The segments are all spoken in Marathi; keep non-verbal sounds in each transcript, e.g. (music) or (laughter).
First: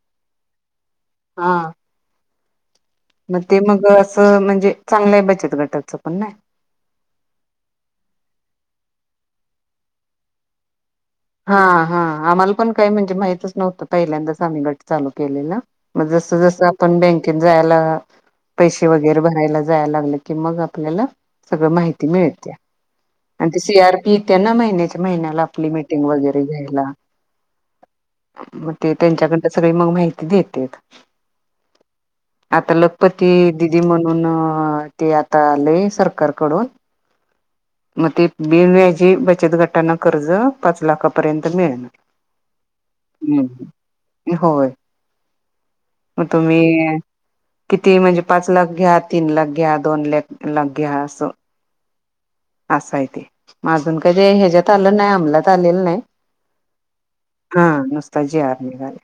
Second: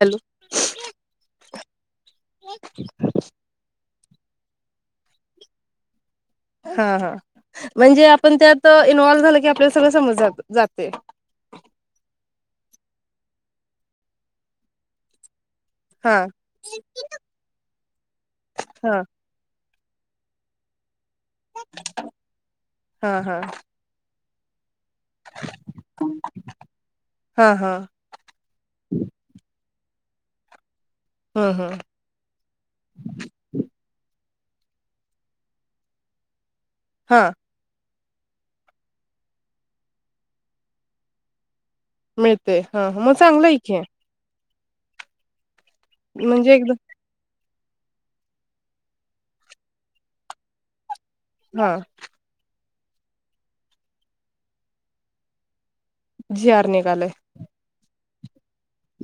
हॅलो! हा ह (unintelligible) मग ते मग असं म्हणजे चांगलंय बचत गटाचं पण नाही हा हा म्हणजे आपण त्यात इन्व्हल्व झालं की, आपल्याला सगळं समज जातेय हा हा आम्हाला पण काही म्हणजे माहितच नव्हतं, पहिल्यांदाच आम्ही गट चालू केलेल. मग हा जस जस आपण बँकेत जायला पैसे हा वगैरे भरायला जायला लागले की मग आपल्याला माहीत मिळते. हा हा आणि ते सी आर पी त्यांना महिन्याच्या महिन्याला आपली मि वगैरे घ्यायला हा हा मग ते त्यांच्याकड सगळी मग माहिती देते. ह ह आता लखपती दिदी म्हणून, अ ते आता आले सरकारकडून. हा मग ते बिव्याजी बचत गटाना कर्ज पाच लाखापर्यंत तर मिळते हा मग ना चांगलं आहे की होय. मग म्हणजे एकदम तुम्ही. किती म्हणजे पाच लाख घ्या, तीन लाख घ्या, दोन लाख लाख घ्या, हा असाय ते मा अजून का ह्याच्यात आलं नाही, अमलात आलेलं नाही, जीआर निघाले. त्यात जीआर निघाले.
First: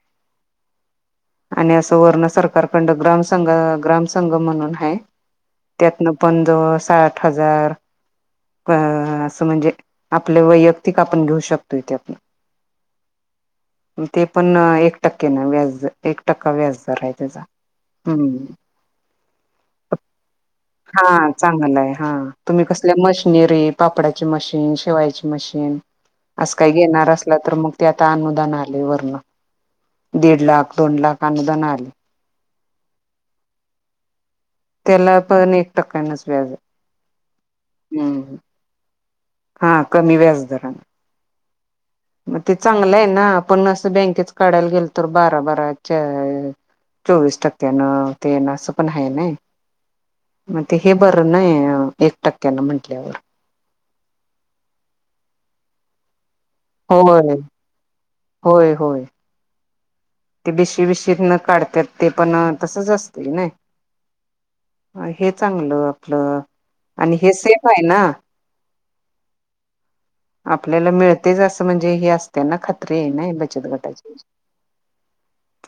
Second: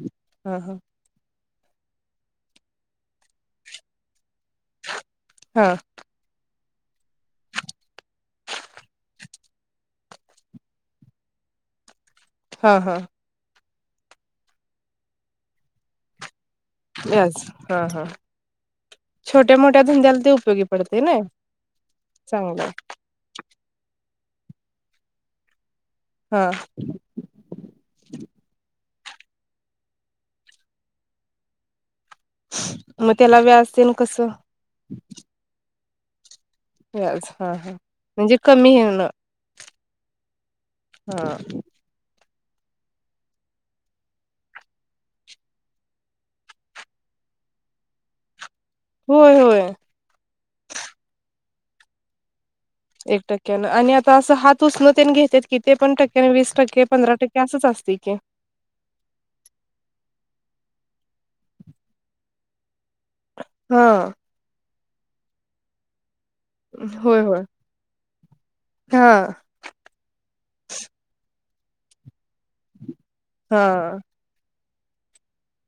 आणि असं वर्ण सरकार खंड ग्राम संघ ग्राम संंघ म्हणून आहे. हा त्यातनं पंज साठ हजार. अ असं म्हणजे आपले वैयक्तिक आपण घेऊ शकतो इथे आपण. हा हा. ते पण एक टक्के न व्याज एक टक्का व्याजदार आहे त्याचा, व्याज हा हा हम्म? छोट्या मोठ्या धंद्याला ते उपयोगी पडते हा ना चांगल हा तुम्ही चांगलं कसल्याम कशनीरी पापडाचे मशीन, शिवायचे मशीन, हा अस काही घेणार असला तर मग ते आता अनुदान आले वर, दीड लाख, दोन लाख, अनुदान आले. मग त्याला व्याज देन कसं त्याला पण एक टक्क्यांनाच व्याज यास हा हा हम्म म्हणजे कमी येणं हा कमी व्याजदराण मग ते चांगलं आहे ना पण असं बँकेत काढायला गेल तर बारा बाराच्या चोवीस टक्क्या न ते होय मग होय बर नाही ट एक टक्क्यान आणि आता असं हात उष्णतेने घेत कि ते पण टक्याने वीस टक्के पंधरा होय टक्के असंच असतंय की होय होय ते बश काढत ते पण तसच असत हा नाही हे चांगलं आपलं आणि होय हे होय सेफ आहे ना हा आपल्याला मिळतेच असं म्हणजे हे असतेना खात्री आहे ना हा बचत गटाची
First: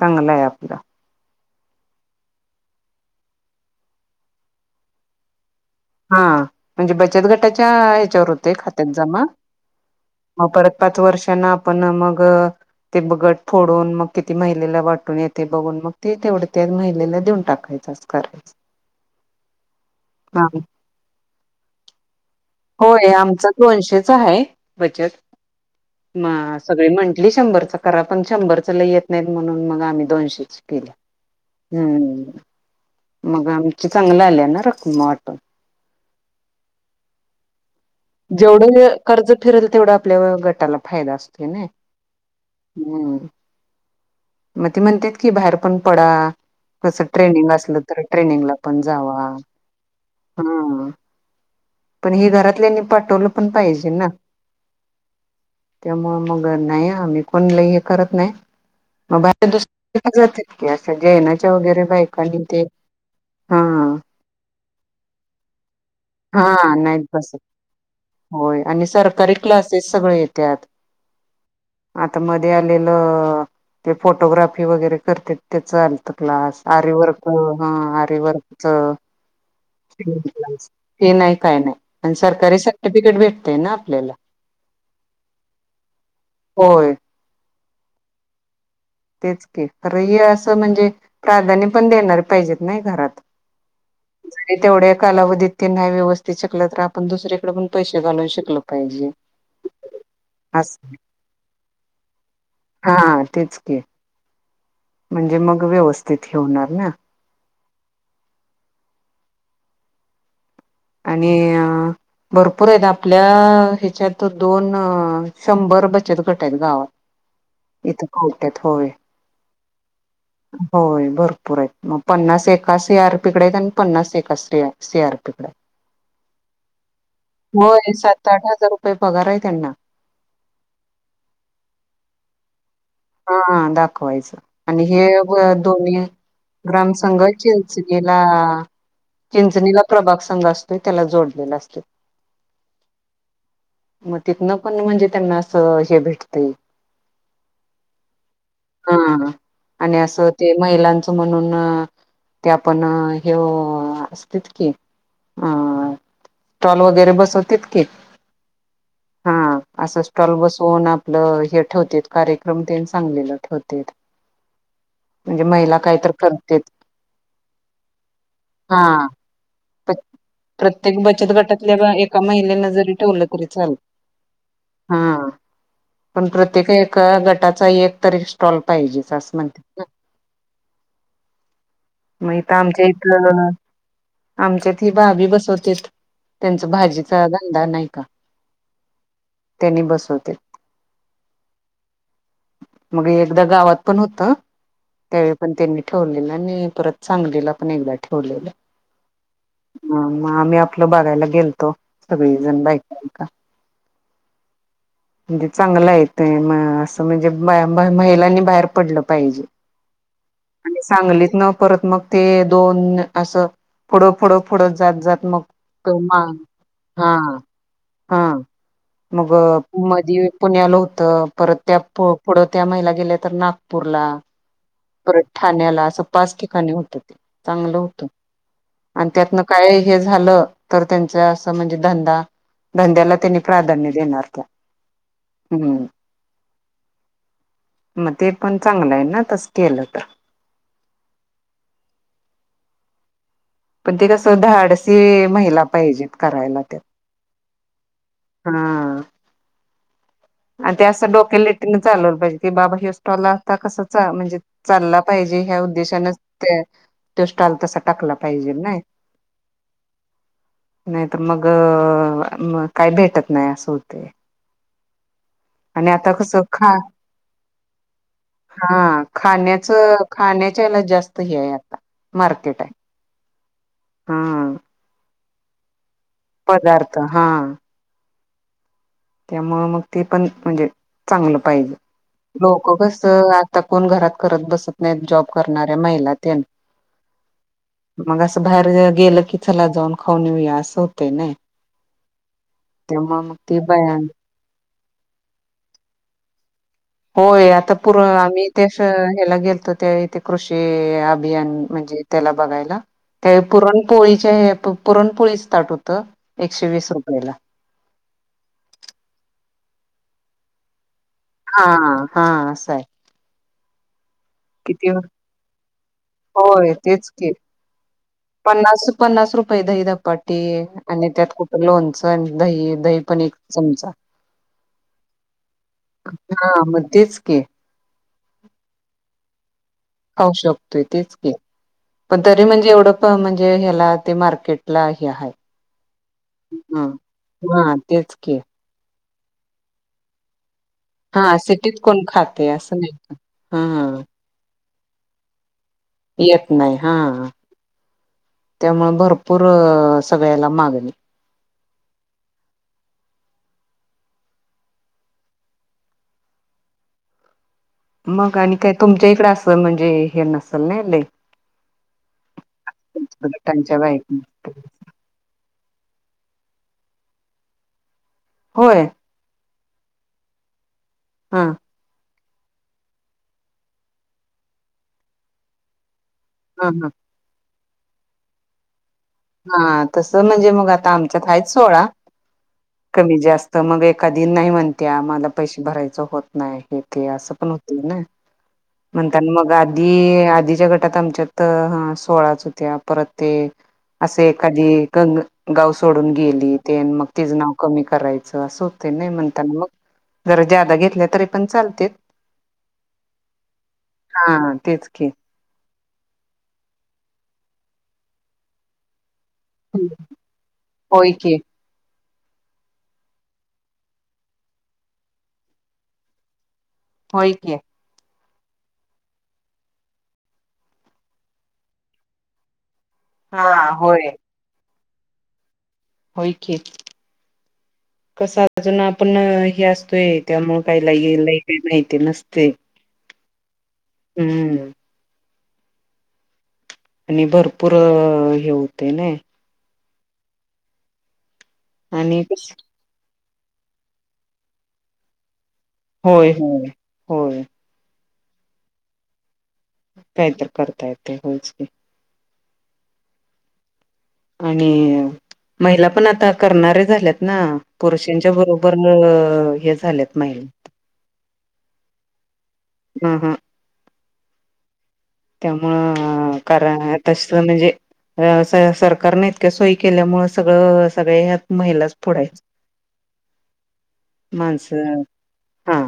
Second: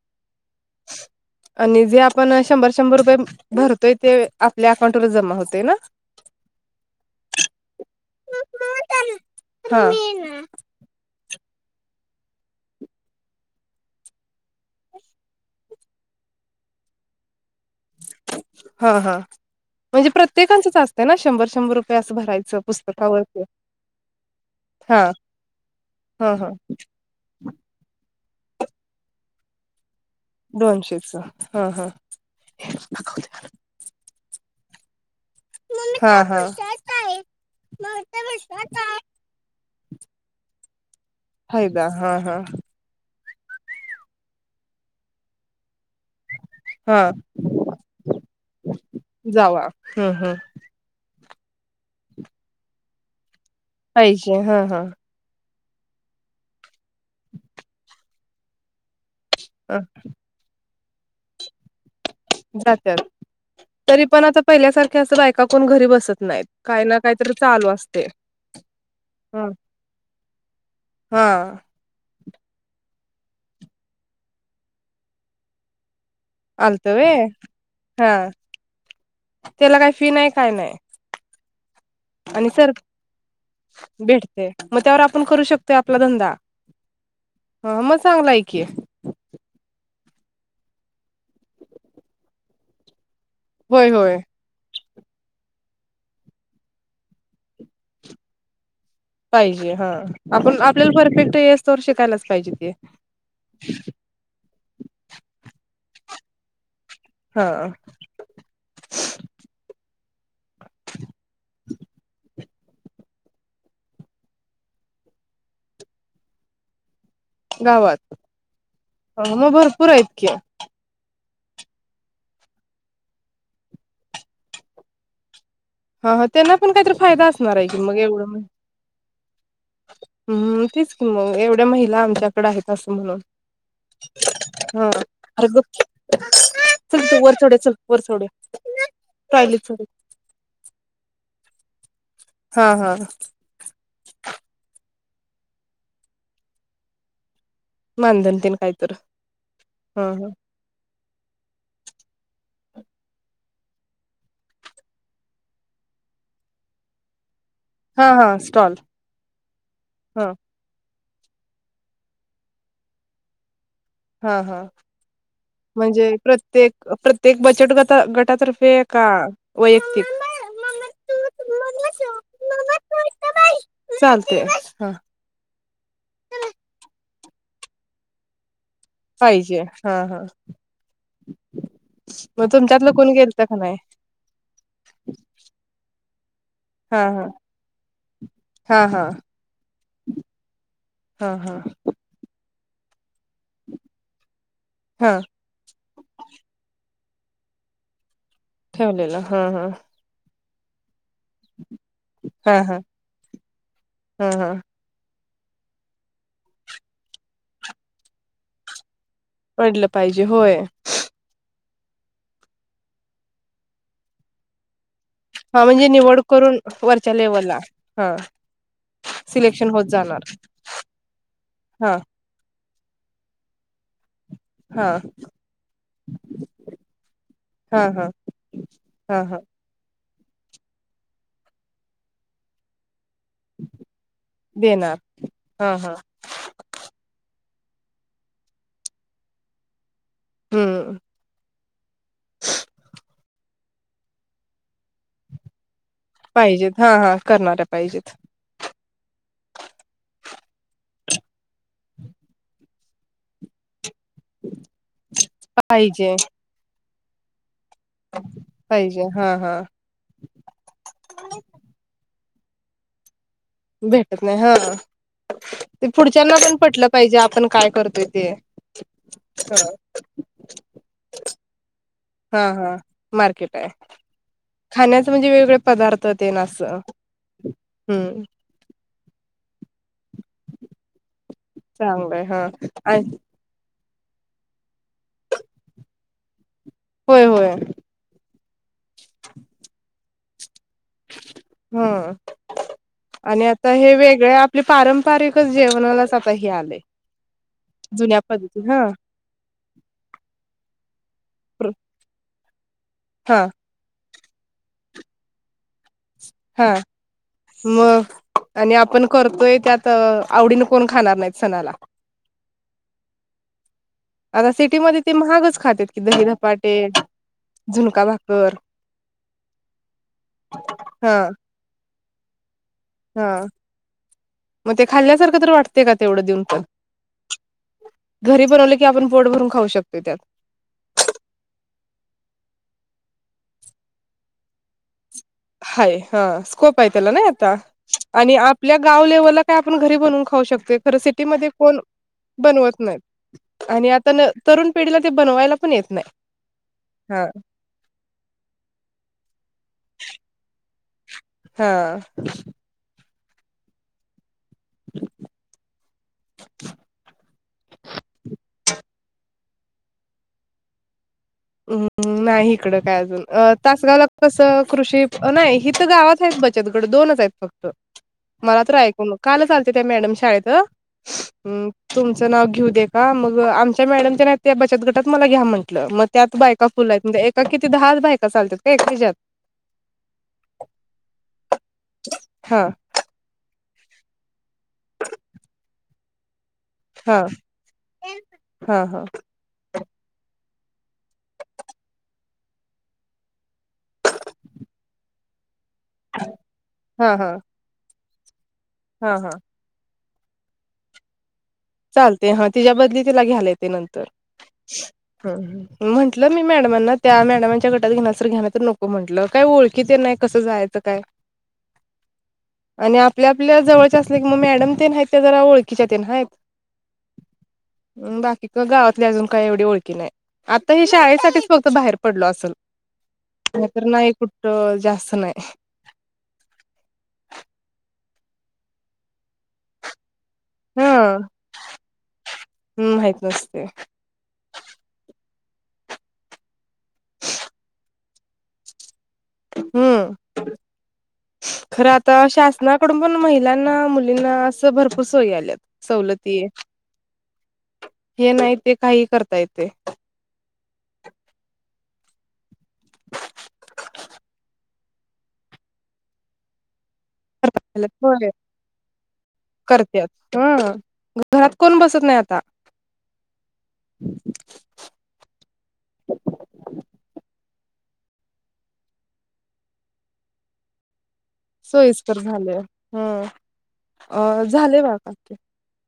चगलाया पिरा आणि जे आपण शंभर शंभर रुपये भरतोय ते आपल्या अकाउंटवरर जमा होतोय ना हा म्हणजे बचत गटाच्या हच्यावर होते खात्यात जमा हा मग परत पाच वर्षांना आपण मग ते गट फोडून मग किती महिलेला वाटून येते बघून मग ते तेवढ त्या महिलेला देऊन टाकत हा हा म्हणजे हा प्रत्येकचच असतं ना शंभर शंभर रुपये असं भरायचं होय पुस्तकावरती आमचा दोनशेचा आहे हा बचत म हा हा सगळी म्हंटली शंभरच करा पण शंभर च ल येत नाहीत म्हणून मग आम्ही दोनशे क दोनशेच हा हा म आम चांग आ मा हा हा जेवढे कर्ज फिरेल तेवढं आपल्यावर गटाला फायदा असतो फायदा हा हा मग ते म्हणते की बार ण प क हा टनंग असल तर ट्रेनिंग पण जावा हम्म हम्म हम् पण हे घरातल्यानी पाठवलं पण हायचे हा हा त्यामु मग नाही आम्ही कोण ल हे करत नाही मग बाहे दुसाते क असं जेनाच्या वगैरे बाई जात तरी पण आता पहिल्यासारख्या अस बायकाकून घरी बसत नाहीत काय ना काहीतरी स चालू असते होय आणि सरकारी ह क्लासेस सगळे येत्या हा आता मध्ये आलेलं ते फोटोग्राफी वगैरे करते त्याच आ क्लास आलत व्हय आरवर्क हा आरवर्कच त्याला काय फी नाही काय नाही हे नाही काय नाही आणि सरकारी सर्टिफिकेट भेटते ना आपल्याला भेटते मग त्यावर आपण करू होय हा मग चांगला आहे की तेच की खर हे असं म्हणजे प्राधान्य पण देणार पाहिजेत नाही घरात होय होय (inaudible) तेवढ्या कालावधीत ते नाही व्यवस्थित शिकलं तर आपण दुसरीकडे पण पैसे घालवून शिकलो पाहिजे हा आपण अस आपल्याला परफेक्ट येसतोवर शिकायलाच पाहिजे ते हा तेच के म्हणजे मग व्यवस्थित हे होणार ना अं आणि अ भरपूर आहेत आपल्या ह्याच्यात दोन शंभर बचत गट आहेत गावात गावात इथ कवट्यात होय हा मग भरपूर आहेत की होय भर पुर आहेत मग पन्नास एका सीआरपीकडे आहेत आणि पन्नास एका सीआरपीकडे हा ह त्यांना पण काहीतरी फायदा असणार आहे की होय मग सात एवढं म आठ हजार रुपये पगार आहे त्यांना हम्म तेच की मग एवढ्या महिला आमच्याकड आहेत असं म्हणून हा दाखवायचं आणि हा हे अरे गप दोन्ही चल ग्रामसंंघ तू वर चढ चल वर चिंचणीला चढ टॉयलेट चल चिंचणीला प्रभाग संघ असतोय त्याला जोडत लेले असतं हा हा मग तिथन पण म्हणजे त्यांना असं हे भेटतय मानधन तेन काहीतर हा आणि हा हा असं ते महिलांचं म्हणून ते पण हे असत की अं स्टॉल वगैरे बसत तेच की हा हा स्टॉल हा असं हा स्टॉल बसवून आपलं हे ठेवतेत कार्य क्रम ते सांगलिला ठेवतात हा हा काय तर म्हणजे करतेत प्रत्येक प्रत्येक बचत गटा गटातर्फे आहे हा का वैयक्तिक प्रत्येक बचत गटातल्या एका महिलेनं जरी ठेवलं तरी चालतं हा पण प्रत्येक एका गटाचा एकतरी स्टॉल पाहिजे आस पाहिजे म्हणतेत ग हा हा मग इथ आमच्या तुमच्यातलं इथ कोण गेलत का नाही आमच्यात ही भाभी बसवतेत त्यांचा हा भाजीचा हा धंदा नाही का हा हा त्यांनी बसवतेत हं मग एकदा गावात पण होत हा त्यावेळी पण त्यांनी ठेवलेलं आणि परत सांगलीला पण एकदा ठेवलेलं ठेवलेला हा हा ह मग आम्ही आपलं बघायला गेलतो हा सगळीजण हा बायका बिका हा हा म्हणजे चांगलंय ते असं म्हणजे महिलांनी बाहेर पडलं पाहिजे पडलं पाहिजे होय आणि सांगलीतन परत मग ते दोन असं फुढं फुढं फढं जात जात मग हा म्हणजे ते हा निवड करून वरच्या लेवलला हा मग सिलेक्शन होत मधी जाणार पुण्यालं होतं परत त्या हा पुढ त्या महिला गेल्या तर नागपूरला हा परत ठाण्याला असं पाच ठिकाणी होतं चांगलं हा हा होतं आणि हा हा त्यातन काय हे झालं तर त्यांचा असं म्हणजे धंदा धंद्याला त्यांनी प्राधान्य देणार ते देणार हा हम् हा मग ते पण चांगलं आहे ना तस केलं तर हम्म पण ते कसं धाडसी महिला पाहिजेत करायला पाहिजेत त्यात हा हा करणाऱ्या पाहिजेत हा आणि ते असं डोक्यालिटिन चालवलं पाहिजे की बाबा हे स्टॉला असता कस म्हणजे चालला पाहिजे ह्या पाहिजे उद्देशानचं (inaudible) टाकला पाहिजे नाही हा हा नाही तर मगअ म काय भेटत भेटत नाही हा हम् ते पुढच्या लण पटलं पाहिजे आपण काय करतोय ते हा हा खाण्याच खाण्याच्याला जास्त हे आहे आता ह मार्केट आहे ह मार्केट आहे हा खाण्याच म्हणजे वेगवेगळे पदार्र तर ते ना स पदार्थ त्यामुळ मग ते पण म्हणजे चांगलं पाहिजे चांगलंय हा लोक कस आणि आता काम घरात करत बसत नाही जॉब करणाऱ्या महिला त्यांनी होय होय मग असं बाहेर गेलं की चला जाऊन खाऊन येऊया आज होते नाय ह तेव्हा आणि ते आता हे बाया वेगळ आपल पारंपारिकच जेवणालाच आता हे आलय होय आता पुर आम्ही ते ह्याला गेलतो ते इथे कृषी अभियान म्हणजे ते त्याला बघायला त्या हा पुरणपोळीचे हे पुरणपोळी ताट होत. हा मग आणि आपण करतोय त्यात आवडीने कोण खा हा हा असंय. आता सिटीमध्ये ते महागच खातात की दही होय धपाटे तेच की झुणका भाकर पन्नास रु पन्नास रुपये दहीधपाटे आणि हा त्यात कुठ लोनच पंच दही दही पण एक हा चमचा मग ते खाल्ल्यासारखं तर वाटते का तेवढं देऊन हा पण. मग तेच की घरी बनवले की आपण पोट भरून खाऊ शकतो त्यात खाऊ शकतोय तेच की पण तरी म्हणजे एवढं म्हणजे ह्याला ते मार्केटला हे हाय. हाय ह स्कोप हाय त्याला ना ता हा तेच आणि की आपल्या गाव लेव्हल काय आपण घरी बनवून खाऊ शकतोय. खरं हा सिटीमध्ये सिटीत कोण खाते असं बनवत नाही का हा आणि हा आता तरुण पिढीला ते बनवायला पण येत नाही येत नाही हा त्यामुळे भरपूर अं सगळेला मागली हा. (unintelligible) मग आणि काय तुमच्या इकडें असल म्हणजे हे नसेल ना लई हम्म नाही इकडं काय अजून अ त्यांच्या तासगावला बाईक कसं कृषी नाही हित गावात बचत गट दोनच आहेत फक्त मला तर होय ऐकूनं कालचं आल्या त्या मॅडम शाळेत हा हम्म तुम नाव घेऊ दे का मग आमच्या मॅडमच्या त्या बचत गटात मला घ्या म्हटलं मग त्यात बायका हा फुल आहेत म्हणजे एका किती दहाच बायका चालतात का एकाच्यात त्या हा तस म्हणजे मग आता आमच्यात हाच सोळा हा कमी जास्त तर मग एखादी नाही म्हणत्या मला पैसे भरायचं होत नाही हे ते हा असं पण होत ना हा हा म्हणताना मग आधी आधी ज्या गटात आमच्यात सोळाच होत्या परत ते असे एखादी गंग गाव सोडून गेली ते मग हा हा तिचं नाव कमी करायचं असं होत नाही हा हा म्हणताना मग जर ज जादा घेतल्या तरी चालते हा तिच्या बदली तिला घ्याला येते नंतर हा तेच की ह म्हंटलं मी मॅडमांना त्या मॅडमांच्या गटात घेण्यासर घेण्या तर नको म्हटलं. काय ओळखीत नाही कसं जायचं काय? होय की आणि आपल्या आपल्या जवळचे असल्या कि मग मॅडम ते आहेत त्या जरा ओळखीच्या ते आहेत. होय की. बाकी का गावातली अजून काही एवढी ओळखी नाही आता हे शाळेसाठीच फक्त बाहेर पडलो असल. हा नाही तर होय नाही कुठं जास्त नाही. होय की कसं आहे अजून आपण हे असतोय. त्यामुळे हा काहीला लैई काही माहिती नसतय माहित नसते हम्म. आणि भरपूर हे होते ना. हम्म खरं आणि आता कस शासनाकडून पण महि लांना मुलींना असं भरपूर सोयी आलेत. होय होय होय. हे नाही ते काहीही करता येतंय. काहीतर करता येतंय होयंच की. आणि महिला पण आता करणारेत. झाल्यात ना होय पुरुषांच्या बरोबरीनं हे झालेत महिला. दिसत नाही आता. हम् हम् स सरकारने इतक्या सोयी केल्यामुळे सगळं सगळे महिलाचं सोयीस्कर पुढायत, झाले ह झाले बा माणसं काकी हा